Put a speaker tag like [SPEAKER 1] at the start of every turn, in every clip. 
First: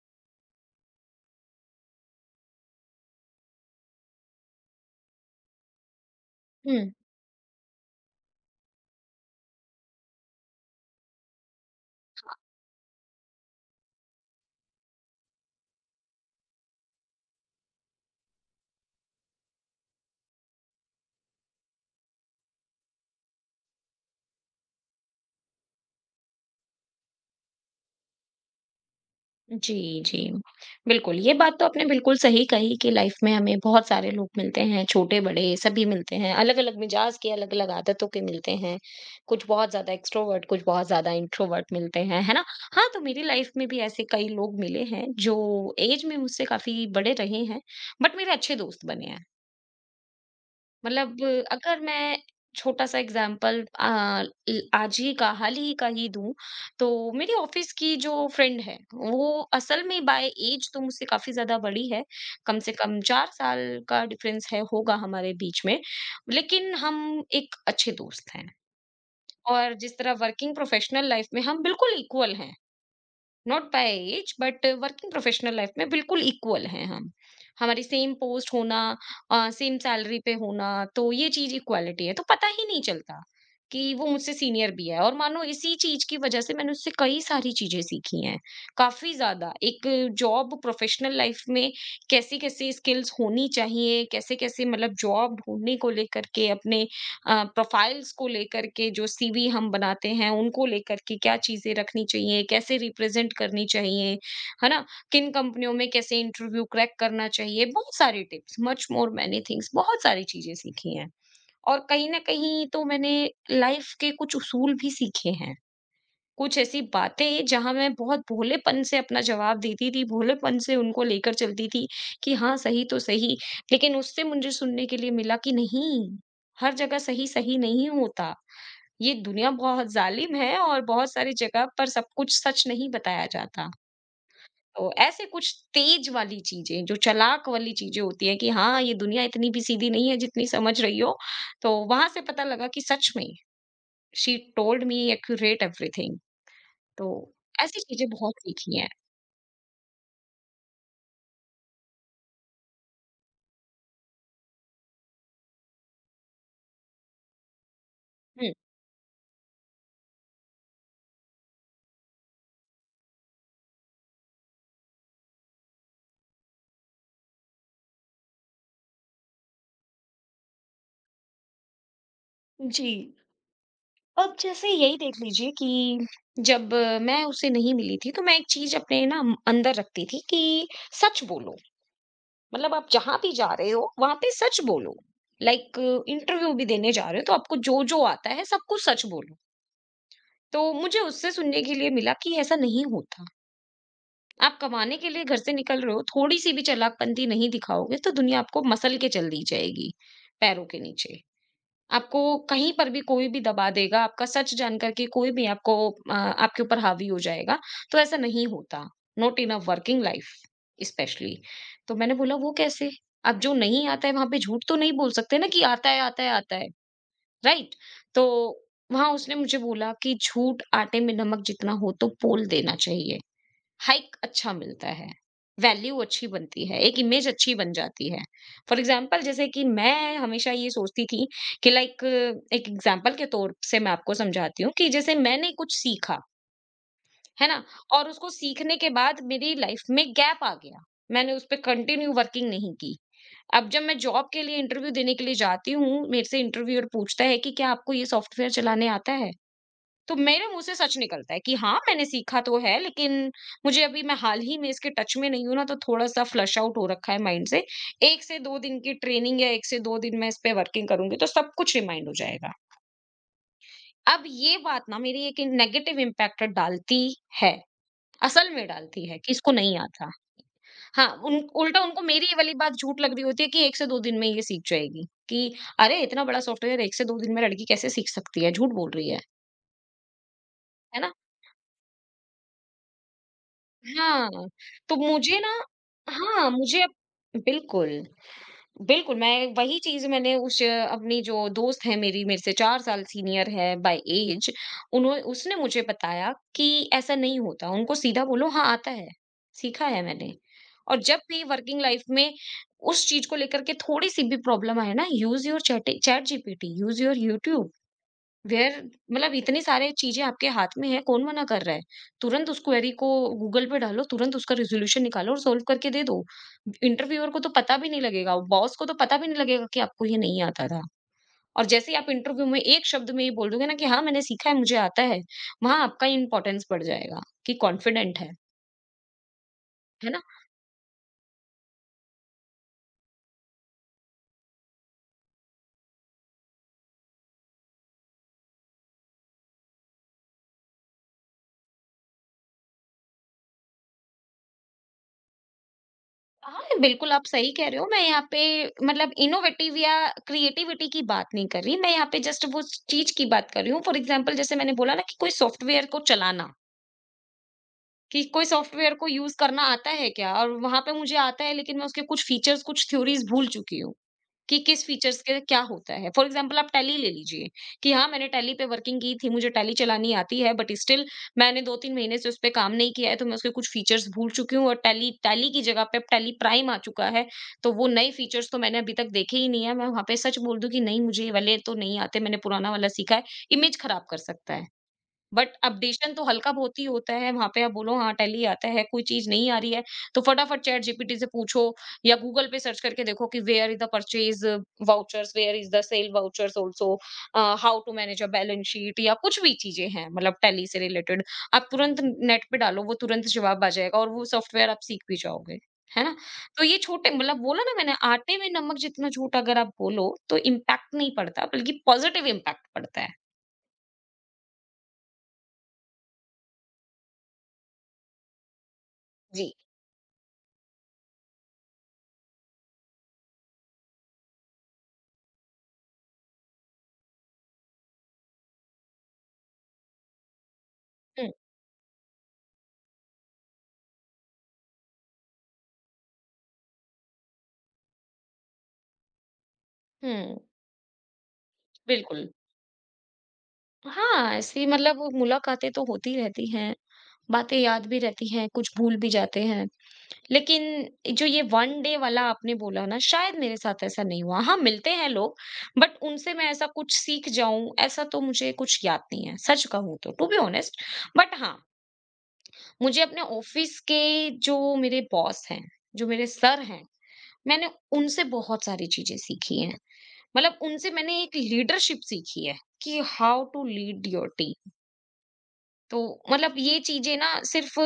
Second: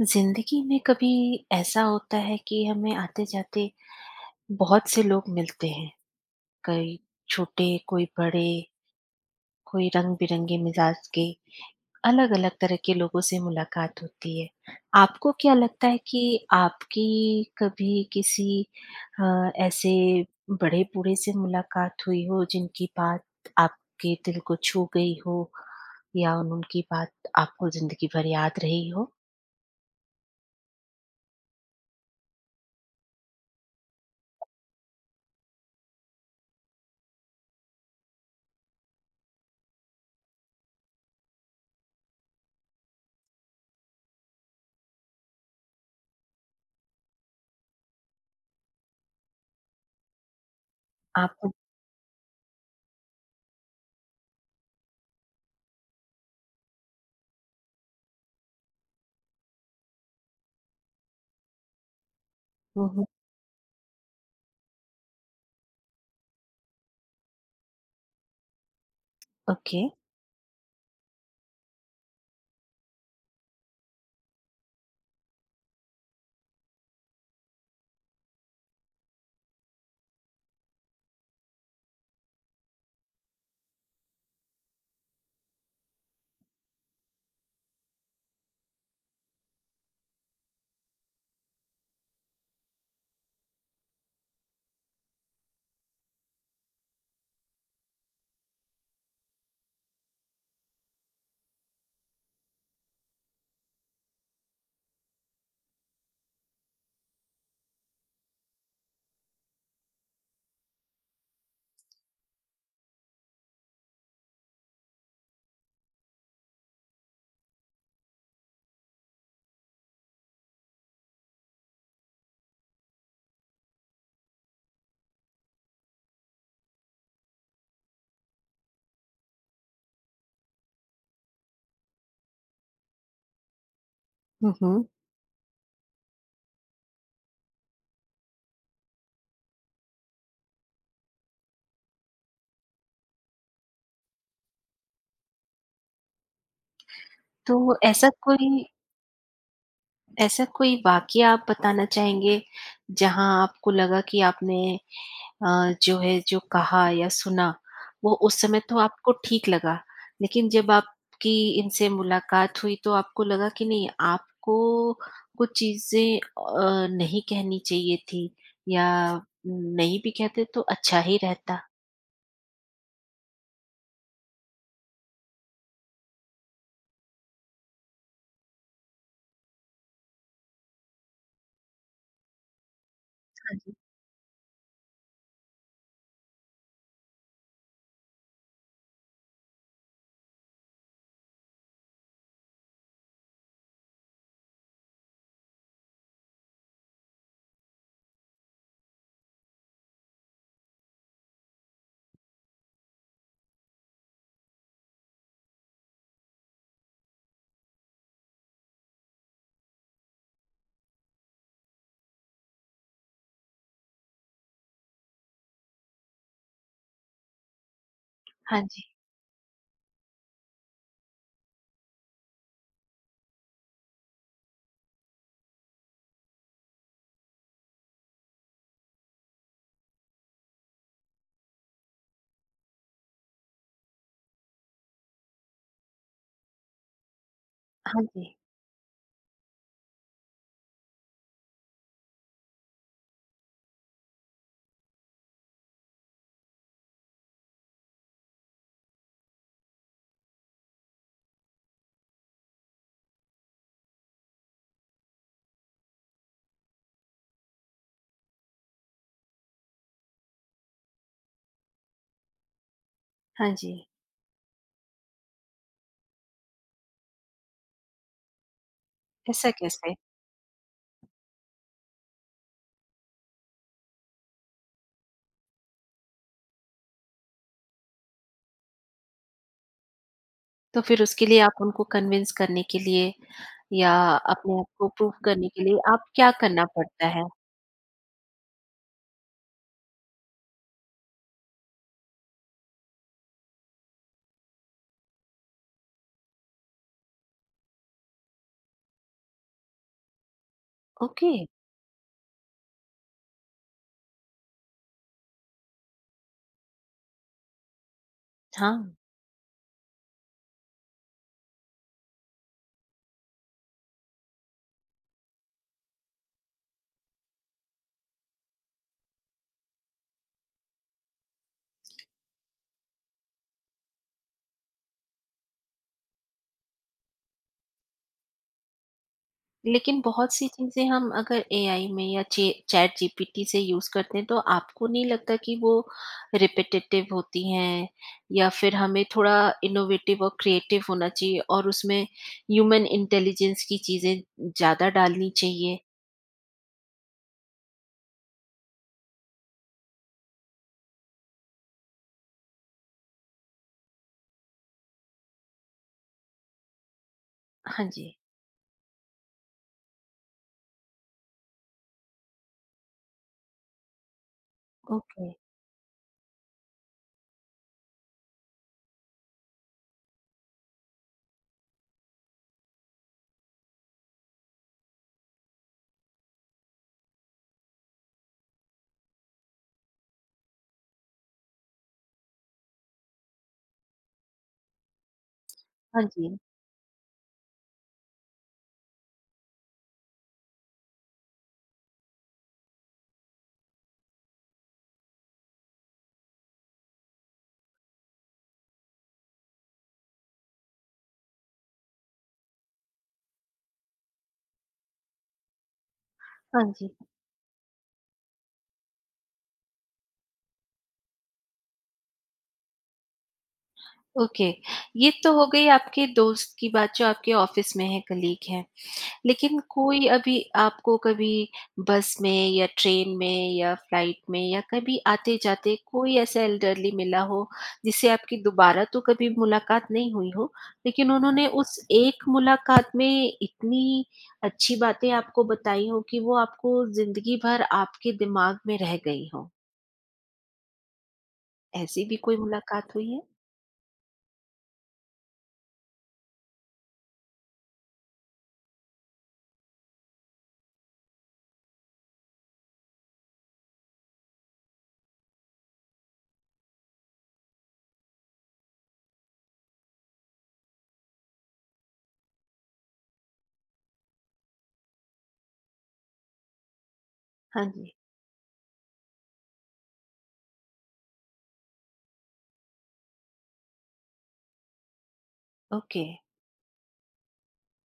[SPEAKER 1] जिंदगी में कभी ऐसा होता है कि हमें आते जाते बहुत से लोग मिलते हैं।
[SPEAKER 2] हुँ।
[SPEAKER 1] कई छोटे कोई बड़े, कोई रंग बिरंगे मिजाज के, अलग अलग तरह के लोगों से मुलाकात होती है। आपको क्या लगता है कि आपकी कभी किसी ऐसे बड़े बूढ़े से मुलाकात हुई हो जिनकी बात आपके दिल को छू गई हो, या उनकी बात आपको जिंदगी भर याद रही हो?
[SPEAKER 2] जी, जी। बिल्कुल, ये बात तो आपने बिल्कुल सही कही कि लाइफ़ में हमें बहुत सारे लोग मिलते हैं, छोटे-बड़े सभी मिलते हैं, अलग-अलग मिजाज के, अलग-अलग आदतों के मिलते हैं। कुछ बहुत ज़्यादा एक्सट्रोवर्ट, कुछ बहुत ज़्यादा इंट्रोवर्ट मिलते हैं, है ना? हाँ, तो मेरी लाइफ़ में भी ऐसे कई लोग मिले हैं, जो ऐज में मुझसे काफ़ी बड़े रहे हैं, बट मेरे अच्छे दोस्त बने हैं। मतलब
[SPEAKER 1] आपको
[SPEAKER 2] अगर मैं छोटा सा एग्जाम्पल आज ही का हाल ही का ही दूं तो मेरी ऑफिस की जो फ्रेंड है वो असल में बाय एज तो मुझसे काफी ज्यादा बड़ी है। कम से कम चार साल का डिफरेंस है होगा हमारे बीच में, लेकिन हम एक अच्छे दोस्त हैं। और
[SPEAKER 1] ओके।
[SPEAKER 2] जिस तरह वर्किंग प्रोफेशनल लाइफ में हम बिल्कुल इक्वल हैं, not by age but working professional life में बिल्कुल इक्वल हैं हम। हमारी सेम पोस्ट होना, सेम सैलरी पे होना, तो ये चीज इक्वालिटी है तो पता ही नहीं चलता कि वो मुझसे सीनियर भी है। और मानो इसी चीज की वजह से मैंने उससे कई सारी चीजें सीखी हैं, काफी ज्यादा। एक जॉब प्रोफेशनल लाइफ में कैसी कैसी स्किल्स होनी चाहिए, कैसे कैसे मतलब जॉब ढूंढने को लेकर के अपने प्रोफाइल्स को लेकर के जो सीवी हम बनाते हैं उनको लेकर के क्या चीजें रखनी चाहिए, कैसे रिप्रेजेंट करनी चाहिए, है ना? किन कंपनियों में कैसे इंटरव्यू क्रैक करना चाहिए, बहुत सारी tips, much more many things, बहुत सारी चीजें सीखी हैं। और कहीं न कहीं तो मैंने लाइफ के कुछ उसूल भी सीखे हैं। कुछ ऐसी बातें जहाँ मैं बहुत भोलेपन से अपना जवाब देती थी, भोलेपन से उनको लेकर चलती थी कि हाँ, सही तो सही। लेकिन उससे मुझे सुनने के लिए मिला कि नहीं, हर जगह सही, सही नहीं होता। ये दुनिया बहुत ज़ालिम है और बहुत सारी जगह पर सब कुछ सच नहीं बताया जाता। तो ऐसे कुछ तेज वाली चीज़ें, जो चालाक वाली चीज़ें होती हैं कि हाँ, ये दुनिया इतनी भी सीधी नहीं है जितनी समझ रही हो। तो वहाँ से पता लगा कि सच में, she told me accurate everything. तो
[SPEAKER 1] तो
[SPEAKER 2] ऐसी चीज़ें
[SPEAKER 1] ऐसा
[SPEAKER 2] बहुत
[SPEAKER 1] कोई,
[SPEAKER 2] सीखी हैं।
[SPEAKER 1] ऐसा कोई वाक़या आप बताना चाहेंगे, जहाँ आपको लगा कि आपने जो है जो कहा या सुना, वो उस
[SPEAKER 2] हुँ।
[SPEAKER 1] समय तो आपको ठीक लगा, लेकिन जब आपकी इनसे मुलाकात हुई तो आपको लगा कि नहीं, आपको कुछ चीज़ें नहीं कहनी चाहिए थी, या नहीं भी कहते तो अच्छा ही रहता?
[SPEAKER 2] जी। अब जैसे यही देख लीजिए कि जब मैं उससे नहीं मिली थी, तो मैं एक चीज़ अपने ना अंदर रखती थी कि सच बोलो। मतलब आप जहाँ भी जा
[SPEAKER 1] हाँ
[SPEAKER 2] रहे
[SPEAKER 1] जी।
[SPEAKER 2] हो, वहाँ पे सच बोलो। लाइक इंटरव्यू भी देने जा रहे हो, तो आपको जो-जो आता है, सब कुछ सच बोलो। तो मुझे उससे सुनने के लिए मिला कि ऐसा नहीं होता। आप कमाने के लिए घर से निकल रहे हो, थोड़ी-सी भी चालाकपंती नहीं दिखाओगे, तो दुनिया आपको मसल के चल दी जाएगी, पैरों के नीचे। आपको कहीं पर भी कोई भी दबा देगा, आपका सच जानकर के कोई भी आपको आपके ऊपर हावी हो जाएगा, तो ऐसा नहीं होता, not in a working life specially. तो मैंने बोला वो कैसे? अब जो नहीं आता है वहाँ पे झूठ तो नहीं बोल सकते ना कि आता है, आता है, आता है, राइट? तो
[SPEAKER 1] हाँ जी।
[SPEAKER 2] वहाँ उसने मुझे बोला कि झूठ आटे में नमक जितना हो तो बोल देना चाहिए। हाइक अच्छा मिलता है, वैल्यू अच्छी बनती है, एक इमेज अच्छी बन जाती है। फॉर एग्जाम्पल जैसे कि मैं हमेशा ये सोचती थी कि लाइक एक एग्जाम्पल के तौर से मैं आपको समझाती हूँ कि जैसे मैंने कुछ सीखा, है ना?
[SPEAKER 1] हाँ
[SPEAKER 2] और उसको
[SPEAKER 1] जी।
[SPEAKER 2] सीखने के बाद मेरी लाइफ में गैप आ गया, मैंने उस पे कंटिन्यू वर्किंग नहीं की। अब जब मैं जॉब के लिए इंटरव्यू देने के लिए जाती हूँ, मेरे से इंटरव्यूअर पूछता है कि क्या आपको ये सॉफ्टवेयर चलाने आता है? तो मेरे मुँह से सच निकलता है कि हाँ, मैंने सीखा तो है लेकिन मुझे अभी मैं हाल ही में इसके टच में नहीं हूँ ना, तो थोड़ा-सा फ्लश आउट हो रखा है माइंड से। 1 से 2 दिन की ट्रेनिंग या 1 से 2 दिन मैं इस पे वर्किंग करूँगी तो सब कुछ रिमाइंड हो जाएगा।
[SPEAKER 1] हाँ जी।
[SPEAKER 2] अब ये बात ना मेरी एक नेगेटिव इम्पैक्ट डालती है, असल में डालती है कि
[SPEAKER 1] ऐसा
[SPEAKER 2] इसको नहीं
[SPEAKER 1] कैसे?
[SPEAKER 2] आता। हाँ, उन उल्टा उनको मेरी ये वाली बात झूठ लग रही होती है कि 1 से 2 दिन में ये सीख जाएगी कि अरे! इतना बड़ा सॉफ्टवेयर 1 से 2 दिन में लड़की कैसे सीख सकती है? झूठ बोल रही है।
[SPEAKER 1] तो
[SPEAKER 2] है
[SPEAKER 1] फिर
[SPEAKER 2] ना?
[SPEAKER 1] उसके लिए आप उनको कन्विंस करने के लिए, या
[SPEAKER 2] हाँ,
[SPEAKER 1] अपने आप को
[SPEAKER 2] तो
[SPEAKER 1] प्रूव
[SPEAKER 2] मुझे
[SPEAKER 1] करने
[SPEAKER 2] ना।
[SPEAKER 1] के लिए आप क्या
[SPEAKER 2] हाँ,
[SPEAKER 1] करना
[SPEAKER 2] मुझे अब
[SPEAKER 1] पड़ता है?
[SPEAKER 2] बिल्कुल, बिल्कुल, मैं वही चीज़ मैंने उस अपनी जो दोस्त है, मेरी मेरे से 4 साल सीनियर है बाय ऐज, उन्हो उसने मुझे बताया कि ऐसा नहीं होता, उनको सीधा बोलो हाँ, आता है, सीखा है मैंने। और जब
[SPEAKER 1] ओके,
[SPEAKER 2] भी वर्किंग लाइफ में उस चीज़ को लेकर के थोड़ी-सी भी प्रॉब्लम आए ना, use your chat chat GPT, use your YouTube, where
[SPEAKER 1] हाँ।
[SPEAKER 2] मतलब इतनी सारी चीज़ें आपके हाथ में है, कौन मना कर रहा है? तुरंत उस क्वेरी को गूगल पे डालो, तुरंत उसका रिज़ॉल्यूशन निकालो और सॉल्व करके दे दो। इंटरव्यूअर को तो पता भी नहीं लगेगा, बॉस को तो पता भी नहीं लगेगा कि आपको ये नहीं आता था। और जैसे ही आप इंटरव्यू में एक शब्द में ये बोल दोगे ना कि हाँ, मैंने सीखा है, मुझे आता है, वहाँ आपका इम्पोर्टेंस बढ़ जाएगा कि कॉन्फिडेंट है।
[SPEAKER 1] लेकिन
[SPEAKER 2] है ना?
[SPEAKER 1] बहुत सी चीज़ें हम अगर एआई में या चे चैट जीपीटी से यूज़ करते हैं, तो आपको नहीं लगता कि वो रिपिटेटिव होती हैं, या फिर हमें थोड़ा इनोवेटिव और क्रिएटिव होना चाहिए और उसमें ह्यूमन इंटेलिजेंस की चीज़ें ज़्यादा डालनी चाहिए?
[SPEAKER 2] हाँ, बिल्कुल आप सही कह रहे हो। मैं यहाँ पे मतलब इनोवेटिव या क्रिएटिविटी की बात नहीं कर रही, मैं यहाँ पे जस्ट वो चीज की बात कर रही हूँ। फॉर एग्जाम्पल जैसे मैंने बोला ना कि कोई सॉफ्टवेयर को चलाना,
[SPEAKER 1] हाँ जी।
[SPEAKER 2] कि कोई सॉफ्टवेयर को यूज़ करना आता है क्या? और वहाँ पे मुझे आता है लेकिन मैं उसके कुछ फीचर्स, कुछ थ्योरीज़ भूल चुकी हूँ। कि किस फीचर्स
[SPEAKER 1] ओके।
[SPEAKER 2] के क्या होता है। फॉर एग्जाम्पल आप टैली ले लीजिए कि हाँ, मैंने टैली पे वर्किंग की थी, मुझे टैली चलानी आती है बट स्टिल मैंने 2-3 महीने से उस पे काम नहीं किया है, तो मैं उसके कुछ फीचर्स भूल चुकी हूँ और टैली टैली की जगह पे अब टैली प्राइम आ चुका है, तो वो नए फीचर्स तो मैंने अभी तक देखे ही नहीं है। मैं वहाँ पे सच बोल दूँ कि नहीं मुझे ये वाले तो नहीं आते, मैंने पुराना वाला सीखा है, इमेज खराब कर सकता है। बट
[SPEAKER 1] हाँ
[SPEAKER 2] अपडेशन तो
[SPEAKER 1] जी।
[SPEAKER 2] हल्का-बहुत ही होता है, वहाँ पे आप बोलो हाँ, टैली आता है, कोई चीज़ नहीं आ रही है, तो फटाफट चैट जीपीटी से पूछो या गूगल पे सर्च करके देखो कि where is the purchase vouchers, where is the sale vouchers also, how to manage a balance sheet या कुछ भी चीज़ें हैं मतलब टैली से रिलेटेड। आप तुरंत नेट पे डालो, वो तुरंत जवाब आ जाएगा और वो सॉफ्टवेयर आप सीख भी जाओगे, है ना? तो
[SPEAKER 1] हाँ
[SPEAKER 2] ये
[SPEAKER 1] जी।
[SPEAKER 2] छोटे मतलब बोला ना मैंने आटे में नमक जितना झूठ अगर आप बोलो, तो इम्पैक्ट नहीं पड़ता बल्कि पॉज़िटिव इम्पैक्ट पड़ता है।
[SPEAKER 1] ओके, ये तो हो गई आपके दोस्त की बात जो आपके ऑफ़िस में है, कलीग हैं।
[SPEAKER 2] जी।
[SPEAKER 1] लेकिन कोई अभी आपको कभी बस में, या ट्रेन में, या फ्लाइट में, या कभी आते-जाते कोई ऐसा एल्डरली मिला हो, जिससे आपकी दोबारा तो कभी मुलाकात नहीं हुई हो, लेकिन
[SPEAKER 2] हुँ,
[SPEAKER 1] उन्होंने उस एक मुलाकात में इतनी अच्छी बातें आपको बताई हों कि वो आपको ज़िंदगी भर आपके दिमाग में रह गई हों?
[SPEAKER 2] हुँ।
[SPEAKER 1] ऐसी भी
[SPEAKER 2] बिल्कुल।
[SPEAKER 1] कोई मुलाकात हुई है?
[SPEAKER 2] हाँ, ऐसी मतलब मुलाकातें तो होती रहती हैं, बातें याद भी रहती हैं, कुछ भूल भी जाते हैं। लेकिन जो ये वन डे वाला आपने बोला ना, शायद मेरे साथ ऐसा नहीं हुआ। हाँ, मिलते हैं लोग, बट उनसे मैं ऐसा कुछ सीख जाऊँ, ऐसा तो मुझे कुछ याद नहीं है, सच कहूँ तो, टू बी ऑनेस्ट। बट हाँ, मुझे अपने ऑफ़िस के जो मेरे बॉस हैं, जो मेरे सर हैं,
[SPEAKER 1] हाँ
[SPEAKER 2] मैंने
[SPEAKER 1] जी,
[SPEAKER 2] उनसे बहुत सारी चीज़ें सीखी हैं। मतलब उनसे मैंने एक लीडरशिप सीखी है कि how to lead your team. तो
[SPEAKER 1] ओके।
[SPEAKER 2] मतलब ये चीजें ना सिर्फ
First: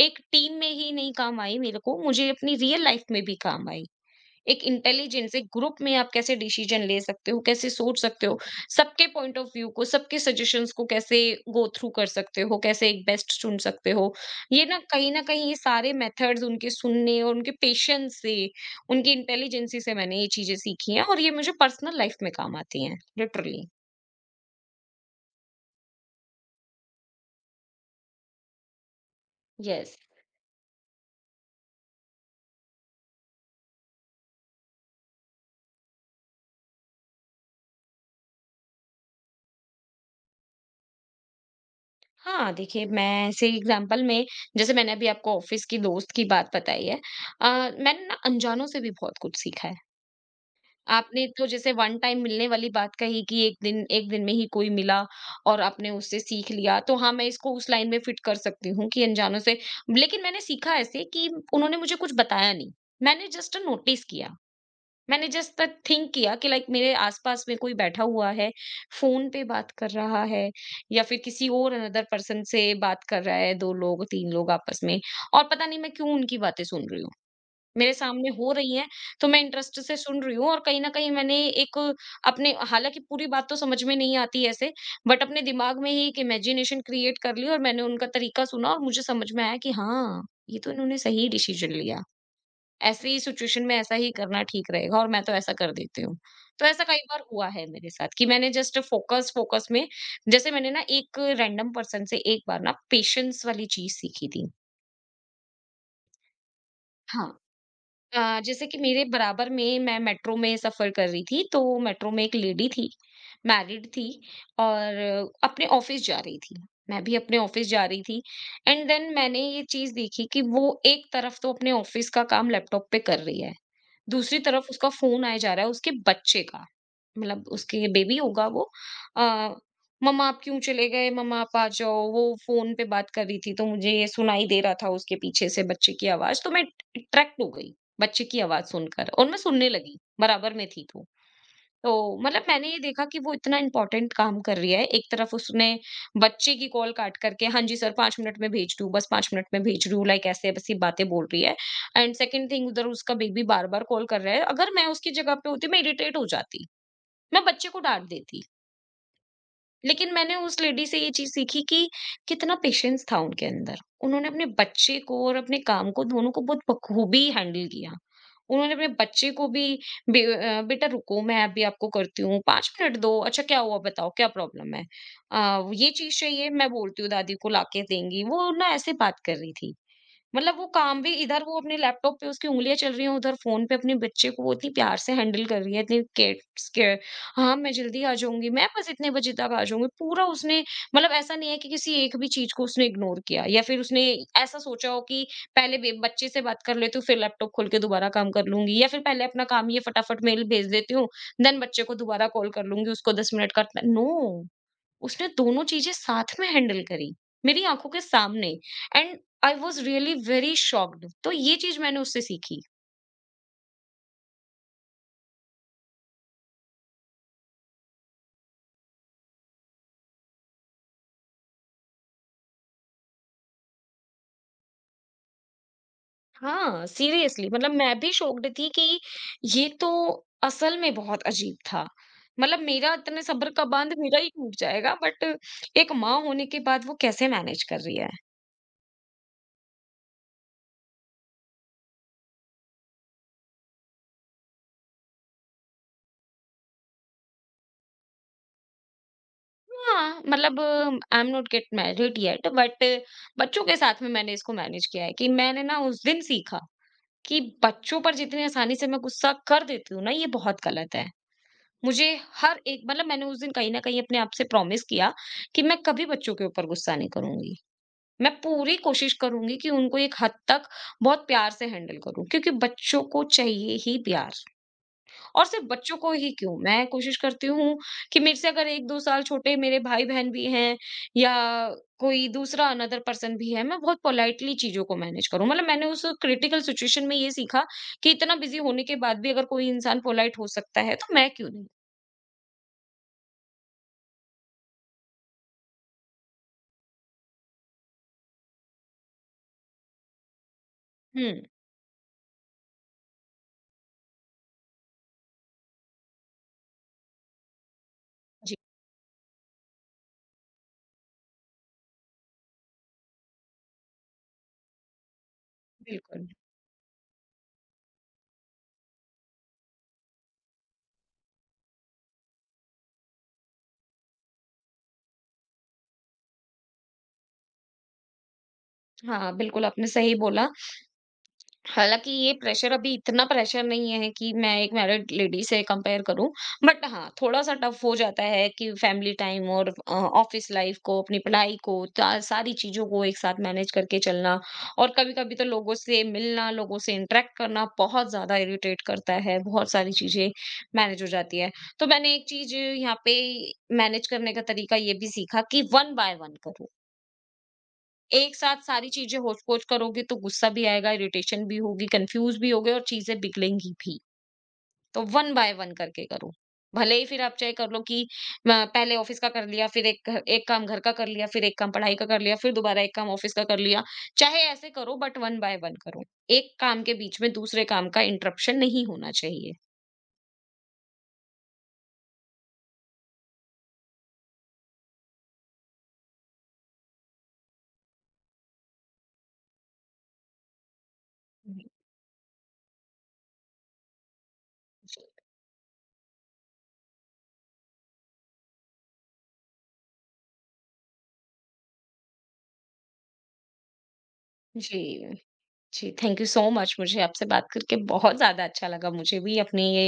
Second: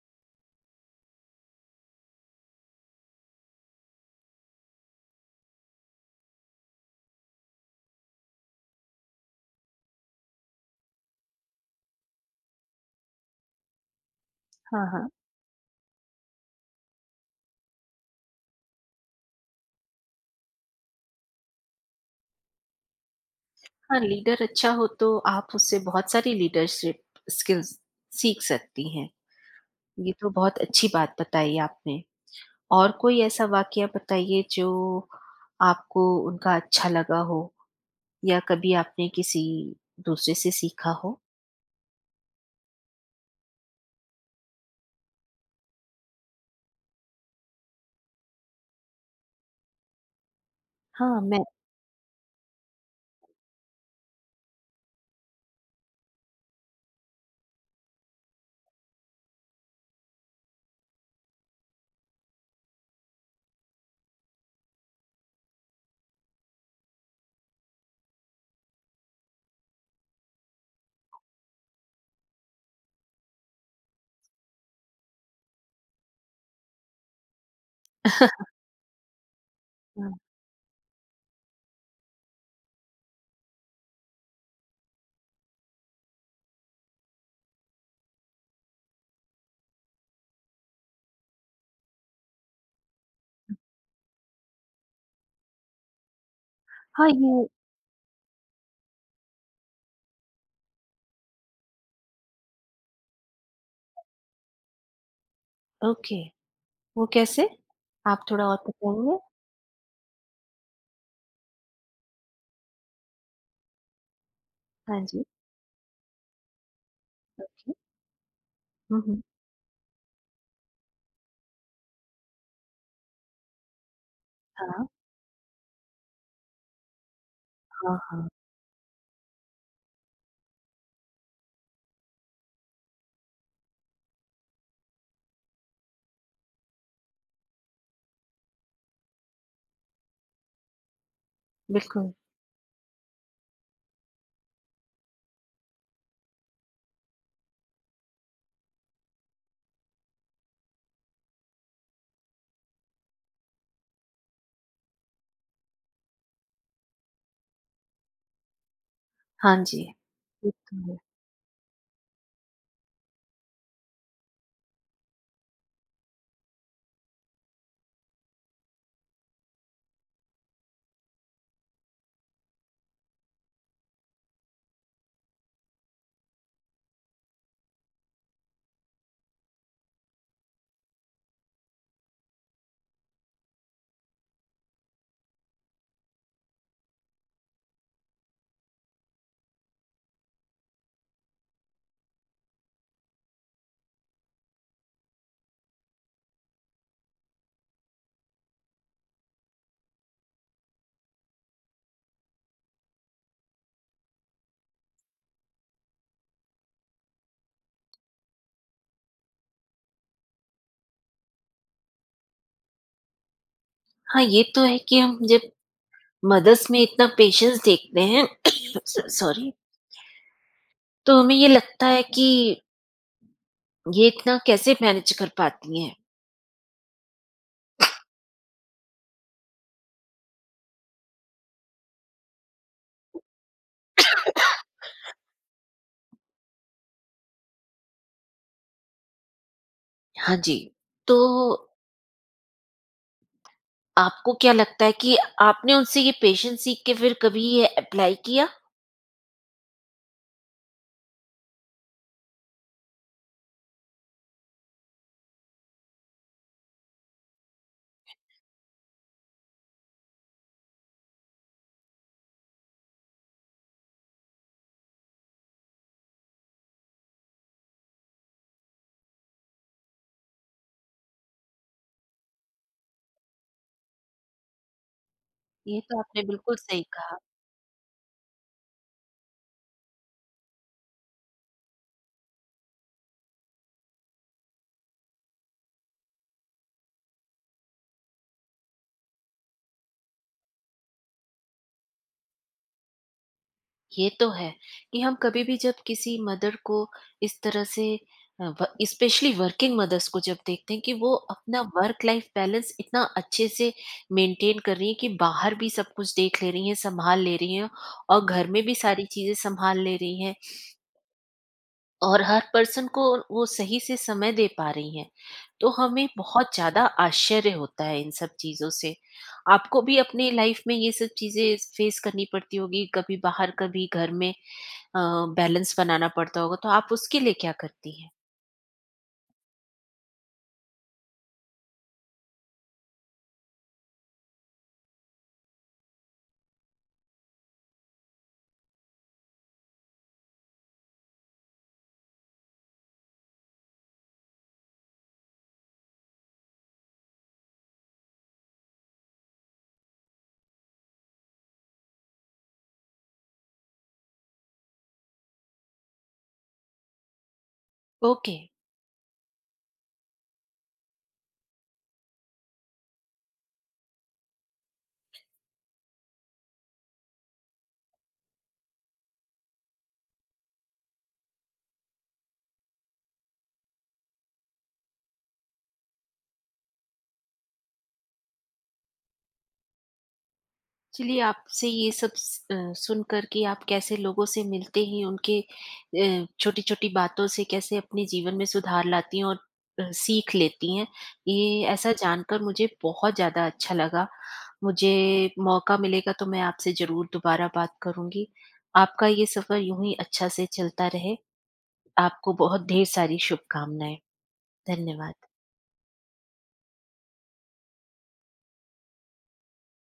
[SPEAKER 2] एक टीम में ही नहीं काम आई, मेरे को मुझे अपनी रियल लाइफ में भी काम आई। एक इंटेलिजेंस एक ग्रुप में आप कैसे डिसीजन ले सकते हो, कैसे सोच सकते हो, सबके पॉइंट ऑफ व्यू को, सबके सजेशंस को कैसे गो थ्रू कर सकते हो, कैसे एक बेस्ट चुन सकते हो, ये
[SPEAKER 1] हाँ, हाँ।
[SPEAKER 2] ना कहीं ये सारे मेथड्स उनके सुनने और उनके पेशेंस से, उनकी इंटेलिजेंसी से मैंने ये चीजें सीखी हैं और ये मुझे पर्सनल लाइफ में काम आती हैं लिटरली।
[SPEAKER 1] हाँ, लीडर अच्छा हो तो आप उससे बहुत सारी लीडरशिप स्किल्स सीख सकती हैं।
[SPEAKER 2] यस।
[SPEAKER 1] ये तो बहुत अच्छी बात बताई आपने। और कोई ऐसा वाकया बताइए जो आपको उनका अच्छा लगा हो, या कभी आपने किसी दूसरे से सीखा हो?
[SPEAKER 2] हाँ, देखिए मैं ऐसे एग्ज़ाम्पल में जैसे मैंने अभी आपको ऑफ़िस की दोस्त की बात बताई है, अ, मैंने ना अनजानों से भी बहुत कुछ सीखा है।
[SPEAKER 1] हाँ,
[SPEAKER 2] आपने
[SPEAKER 1] मैं
[SPEAKER 2] तो जैसे वन टाइम मिलने वाली बात कही कि 1 दिन 1 दिन में ही कोई मिला और आपने उससे सीख लिया, तो हाँ, मैं इसको उस लाइन में फ़िट कर सकती हूँ कि अनजानों से। लेकिन मैंने सीखा ऐसे कि उन्होंने मुझे कुछ बताया नहीं, मैंने जस्ट नोटिस किया। मैंने जस्ट तक थिंक किया कि लाइक मेरे आसपास में कोई बैठा हुआ है, फ़ोन पे बात कर रहा है या फिर किसी और अनदर पर्सन से बात कर रहा है, 2 लोग, 3 लोग आपस में, और पता नहीं मैं क्यों उनकी बातें सुन रही हूँ। मेरे सामने हो रही हैं, तो मैं इंटरेस्ट से
[SPEAKER 1] हाँ,
[SPEAKER 2] सुन रही हूँ और कहीं न कहीं मैंने एक अपने हालाँकि पूरी बात तो समझ में नहीं आती ऐसे, बट अपने दिमाग में ही एक इमेजिनेशन क्रिएट कर ली और मैंने उनका तरीका सुना और मुझे समझ में आया कि हाँ, ये तो इन्होंने सही डिसीज़न लिया। ऐसी सिचुएशन में ऐसा ही करना ठीक रहेगा और मैं तो ऐसा कर देती हूँ। तो ऐसा कई
[SPEAKER 1] हाँ,
[SPEAKER 2] बार
[SPEAKER 1] ये
[SPEAKER 2] हुआ है मेरे साथ कि मैंने जस्ट फ़ोकस फ़ोकस में जैसे मैंने ना एक रैंडम पर्सन से एक बार ना पेशेंस वाली चीज़ सीखी थी।
[SPEAKER 1] ओके, वो
[SPEAKER 2] हाँ।
[SPEAKER 1] कैसे? आप थोड़ा और
[SPEAKER 2] जैसे कि मेरे
[SPEAKER 1] बताएँगे?
[SPEAKER 2] बराबर में मैं मेट्रो में सफ़र कर रही थी, तो मेट्रो में एक लेडी थी, मैरिड थी
[SPEAKER 1] हाँ जी,
[SPEAKER 2] और अपने ऑफ़िस जा रही थी। मैं भी अपने ऑफ़िस
[SPEAKER 1] ओके।
[SPEAKER 2] जा रही थी। And
[SPEAKER 1] hmm,
[SPEAKER 2] then
[SPEAKER 1] hmm.
[SPEAKER 2] मैंने ये चीज़ देखी कि वो एक तरफ तो अपने ऑफ़िस का काम लैपटॉप पे कर रही है। दूसरी तरफ
[SPEAKER 1] हाँ,
[SPEAKER 2] उसका फ़ोन आए जा रहा है उसके बच्चे का, मतलब उसके
[SPEAKER 1] हाँ,
[SPEAKER 2] बेबी
[SPEAKER 1] हाँ,
[SPEAKER 2] होगा वो। अ, मम्मा आप क्यों चले गए? मम्मा आप आ जाओ, वो फ़ोन पे बात कर रही थी तो मुझे ये सुनाई दे रहा था उसके पीछे से बच्चे की आवाज़ तो मैं अट्रैक्ट हो गई, बच्चे की आवाज़ सुनकर और मैं सुनने लगी, बराबर में थी तो। तो
[SPEAKER 1] बिल्कुल।
[SPEAKER 2] मतलब मैंने ये देखा कि वो इतना इम्पोर्टेंट काम कर रही है। एक तरफ उसने बच्चे की कॉल काट करके हाँ जी सर 5 मिनट में भेज दूँ, बस 5 मिनट में भेज रही हूँ लाइक ऐसे बस ये बातें बोल रही है। एंड सेकंड थिंग उधर उसका बेबी बार-बार कॉल कर रहा है। अगर मैं उसकी जगह पे होती मैं इरिटेट हो जाती। मैं बच्चे को डाँट देती।
[SPEAKER 1] हाँ जी,
[SPEAKER 2] लेकिन मैंने
[SPEAKER 1] ये
[SPEAKER 2] उस लेडी
[SPEAKER 1] तो
[SPEAKER 2] से
[SPEAKER 1] है।
[SPEAKER 2] ये चीज़ सीखी कि कितना पेशेंस था उनके अंदर। उन्होंने अपने बच्चे को और अपने काम को दोनों को बहुत बखूबी हैंडल किया। उन्होंने अपने बच्चे को भी "बेटा रुको, मैं अभी आपको करती हूँ, 5 मिनट दो, अच्छा क्या हुआ बताओ, क्या प्रॉब्लम है? ये चीज़ चाहिए मैं बोलती हूँ दादी को लाके देंगी।" वो ना ऐसे बात कर रही थी। मतलब वो काम भी इधर वो अपने लैपटॉप पे उसकी उँगलियाँ चल रही हैं, उधर फ़ोन पे अपने बच्चे को वो इतनी प्यार से हैंडल कर रही है, इतनी केयर। हाँ, मैं जल्दी आ जाऊँगी, मैं बस इतने बजे तक आ जाऊँगी। पूरा उसने, मतलब ऐसा नहीं है कि किसी एक भी चीज़ को उसने इग्नोर किया या फिर उसने ऐसा सोचा हो कि पहले बे बच्चे से बात कर लेती हूँ, फिर लैपटॉप खोल के दोबारा काम कर लूँगी या फिर पहले अपना काम ये फटाफट मेल भेज देती हूँ, देन बच्चे को दोबारा कॉल कर लूँगी, उसको 10 मिनट का नो। उसने दोनों चीजें साथ में हैंडल करी मेरी आंखों के सामने। And I was really very shocked, तो ये चीज मैंने उससे सीखी।
[SPEAKER 1] हाँ, ये तो है कि हम जब मदर्स में इतना पेशेंस देखते हैं स सॉरी। तो हमें ये लगता है कि ये इतना कैसे मैनेज कर पाती हैं?
[SPEAKER 2] हाँ सीरियसली, मतलब मैं भी शॉक्ड थी कि ये तो असल में बहुत अजीब था। मतलब मेरा इतने सब्र का बांध मेरा ही टूट जाएगा, बट एक माँ होने के बाद वो कैसे मैनेज कर रही है।
[SPEAKER 1] हाँ जी, तो आपको क्या लगता है कि आपने उनसे ये पेशेंस सीख के फिर कभी ये अप्लाई किया?
[SPEAKER 2] हाँ मतलब I am not get married yet, but बच्चों के साथ में मैंने इसको मैनेज किया है कि मैंने ना उस दिन सीखा कि बच्चों पर जितनी आसानी से मैं गुस्सा कर देती हूँ ना, ये बहुत गलत है। मुझे हर एक, मतलब मैंने उस दिन कहीं न कहीं अपने आप से प्रॉमिस किया कि मैं कभी बच्चों के ऊपर गुस्सा नहीं करूँगी। मैं पूरी कोशिश करूँगी कि उनको एक हद तक बहुत प्यार से हैंडल करूँ, क्योंकि बच्चों को चाहिए ही प्यार। और सिर्फ
[SPEAKER 1] ये
[SPEAKER 2] बच्चों
[SPEAKER 1] तो
[SPEAKER 2] को
[SPEAKER 1] आपने
[SPEAKER 2] ही क्यों,
[SPEAKER 1] बिल्कुल सही
[SPEAKER 2] मैं कोशिश
[SPEAKER 1] कहा।
[SPEAKER 2] करती हूँ कि मेरे से अगर 1-2 साल छोटे मेरे भाई-बहन भी हैं या कोई दूसरा अनदर पर्सन भी है, मैं बहुत पोलाइटली चीज़ों को मैनेज करूँ। मतलब मैंने उस क्रिटिकल सिचुएशन में ये सीखा कि इतना बिज़ी होने के बाद भी अगर कोई इंसान पोलाइट हो सकता है, तो मैं क्यों नहीं?
[SPEAKER 1] ये तो है कि हम कभी भी जब किसी मदर को इस तरह से, स्पेशली वर्किंग मदर्स को जब देखते हैं कि वो
[SPEAKER 2] हुँ,
[SPEAKER 1] अपना वर्क लाइफ बैलेंस इतना अच्छे से मेंटेन कर रही हैं, कि बाहर भी सब कुछ देख ले रही हैं, संभाल ले रही हैं, और घर
[SPEAKER 2] जी,
[SPEAKER 1] में भी सारी चीजें संभाल ले रही हैं, और हर पर्सन को वो सही से समय दे पा रही हैं, तो हमें
[SPEAKER 2] बिल्कुल।
[SPEAKER 1] बहुत ज्यादा आश्चर्य होता है इन सब चीजों से। आपको भी अपने लाइफ में ये सब चीजें फेस करनी पड़ती होगी, कभी बाहर कभी घर में अ, बैलेंस बनाना पड़ता होगा, तो आप उसके लिए क्या करती हैं?
[SPEAKER 2] हाँ, बिल्कुल आपने सही बोला। हालाँकि ये प्रेशर अभी इतना प्रेशर नहीं है कि मैं एक मैरिड लेडी से कंपेयर करूँ। बट हाँ, थोड़ा-सा टफ हो जाता है कि फैमिली टाइम और ऑफ़िस लाइफ़ को, अपनी पढ़ाई को, ता सारी चीज़ों को एक साथ मैनेज करके चलना। और कभी-कभी तो लोगों से मिलना, लोगों से इंटरैक्ट करना बहुत ज़्यादा इरिटेट करता है, बहुत सारी चीज़ें मैनेज हो जाती है। तो मैंने एक चीज़ यहाँ पे मैनेज करने का तरीका ये भी सीखा कि वन बाय वन करूँ। एक
[SPEAKER 1] ओके,
[SPEAKER 2] साथ सारी चीज़ें होच-पोच करोगे तो गुस्सा भी आएगा, इरिटेशन भी होगी, कन्फ्यूज भी होगे और चीज़ें बिगड़ेंगी भी। तो वन बाय वन करके करो। भले ही फिर आप चाहे कर लो कि म पहले ऑफ़िस का कर लिया, फिर एक काम घर का कर लिया, फिर एक काम पढ़ाई का कर लिया, फिर दोबारा एक काम ऑफ़िस का कर लिया। चाहे ऐसे करो बट वन बाय वन करो। एक काम के बीच में दूसरे काम का इंटरप्शन नहीं होना चाहिए।
[SPEAKER 1] चलिए आपसे ये सब सुनकर कि आप कैसे लोगों से मिलते हैं, उनके छोटी-छोटी बातों से कैसे अपने जीवन में सुधार लाती हैं और सीख लेती हैं,
[SPEAKER 2] हुँ।
[SPEAKER 1] ये ऐसा जानकर मुझे बहुत ज़्यादा अच्छा लगा। मुझे मौका मिलेगा तो मैं आपसे ज़रूर दोबारा बात करूँगी। आपका ये सफ़र यूँ ही अच्छा से चलता रहे। आपको बहुत ढेर सारी शुभकामनाएँ।
[SPEAKER 2] जी।
[SPEAKER 1] धन्यवाद।
[SPEAKER 2] जी, थैंक यू सो मच। मुझे आपसे बात करके बहुत ज़्यादा अच्छा लगा। मुझे भी अपनी ये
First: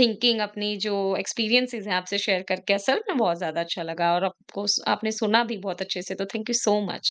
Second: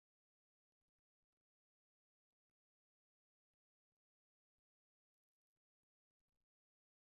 [SPEAKER 2] थिंकिंग, अपनी जो एक्सपीरियंसेस हैं आपसे शेयर करके असल में बहुत ज़्यादा अच्छा लगा और आपको स आपने सुना भी बहुत अच्छे से, तो थैंक यू सो मच।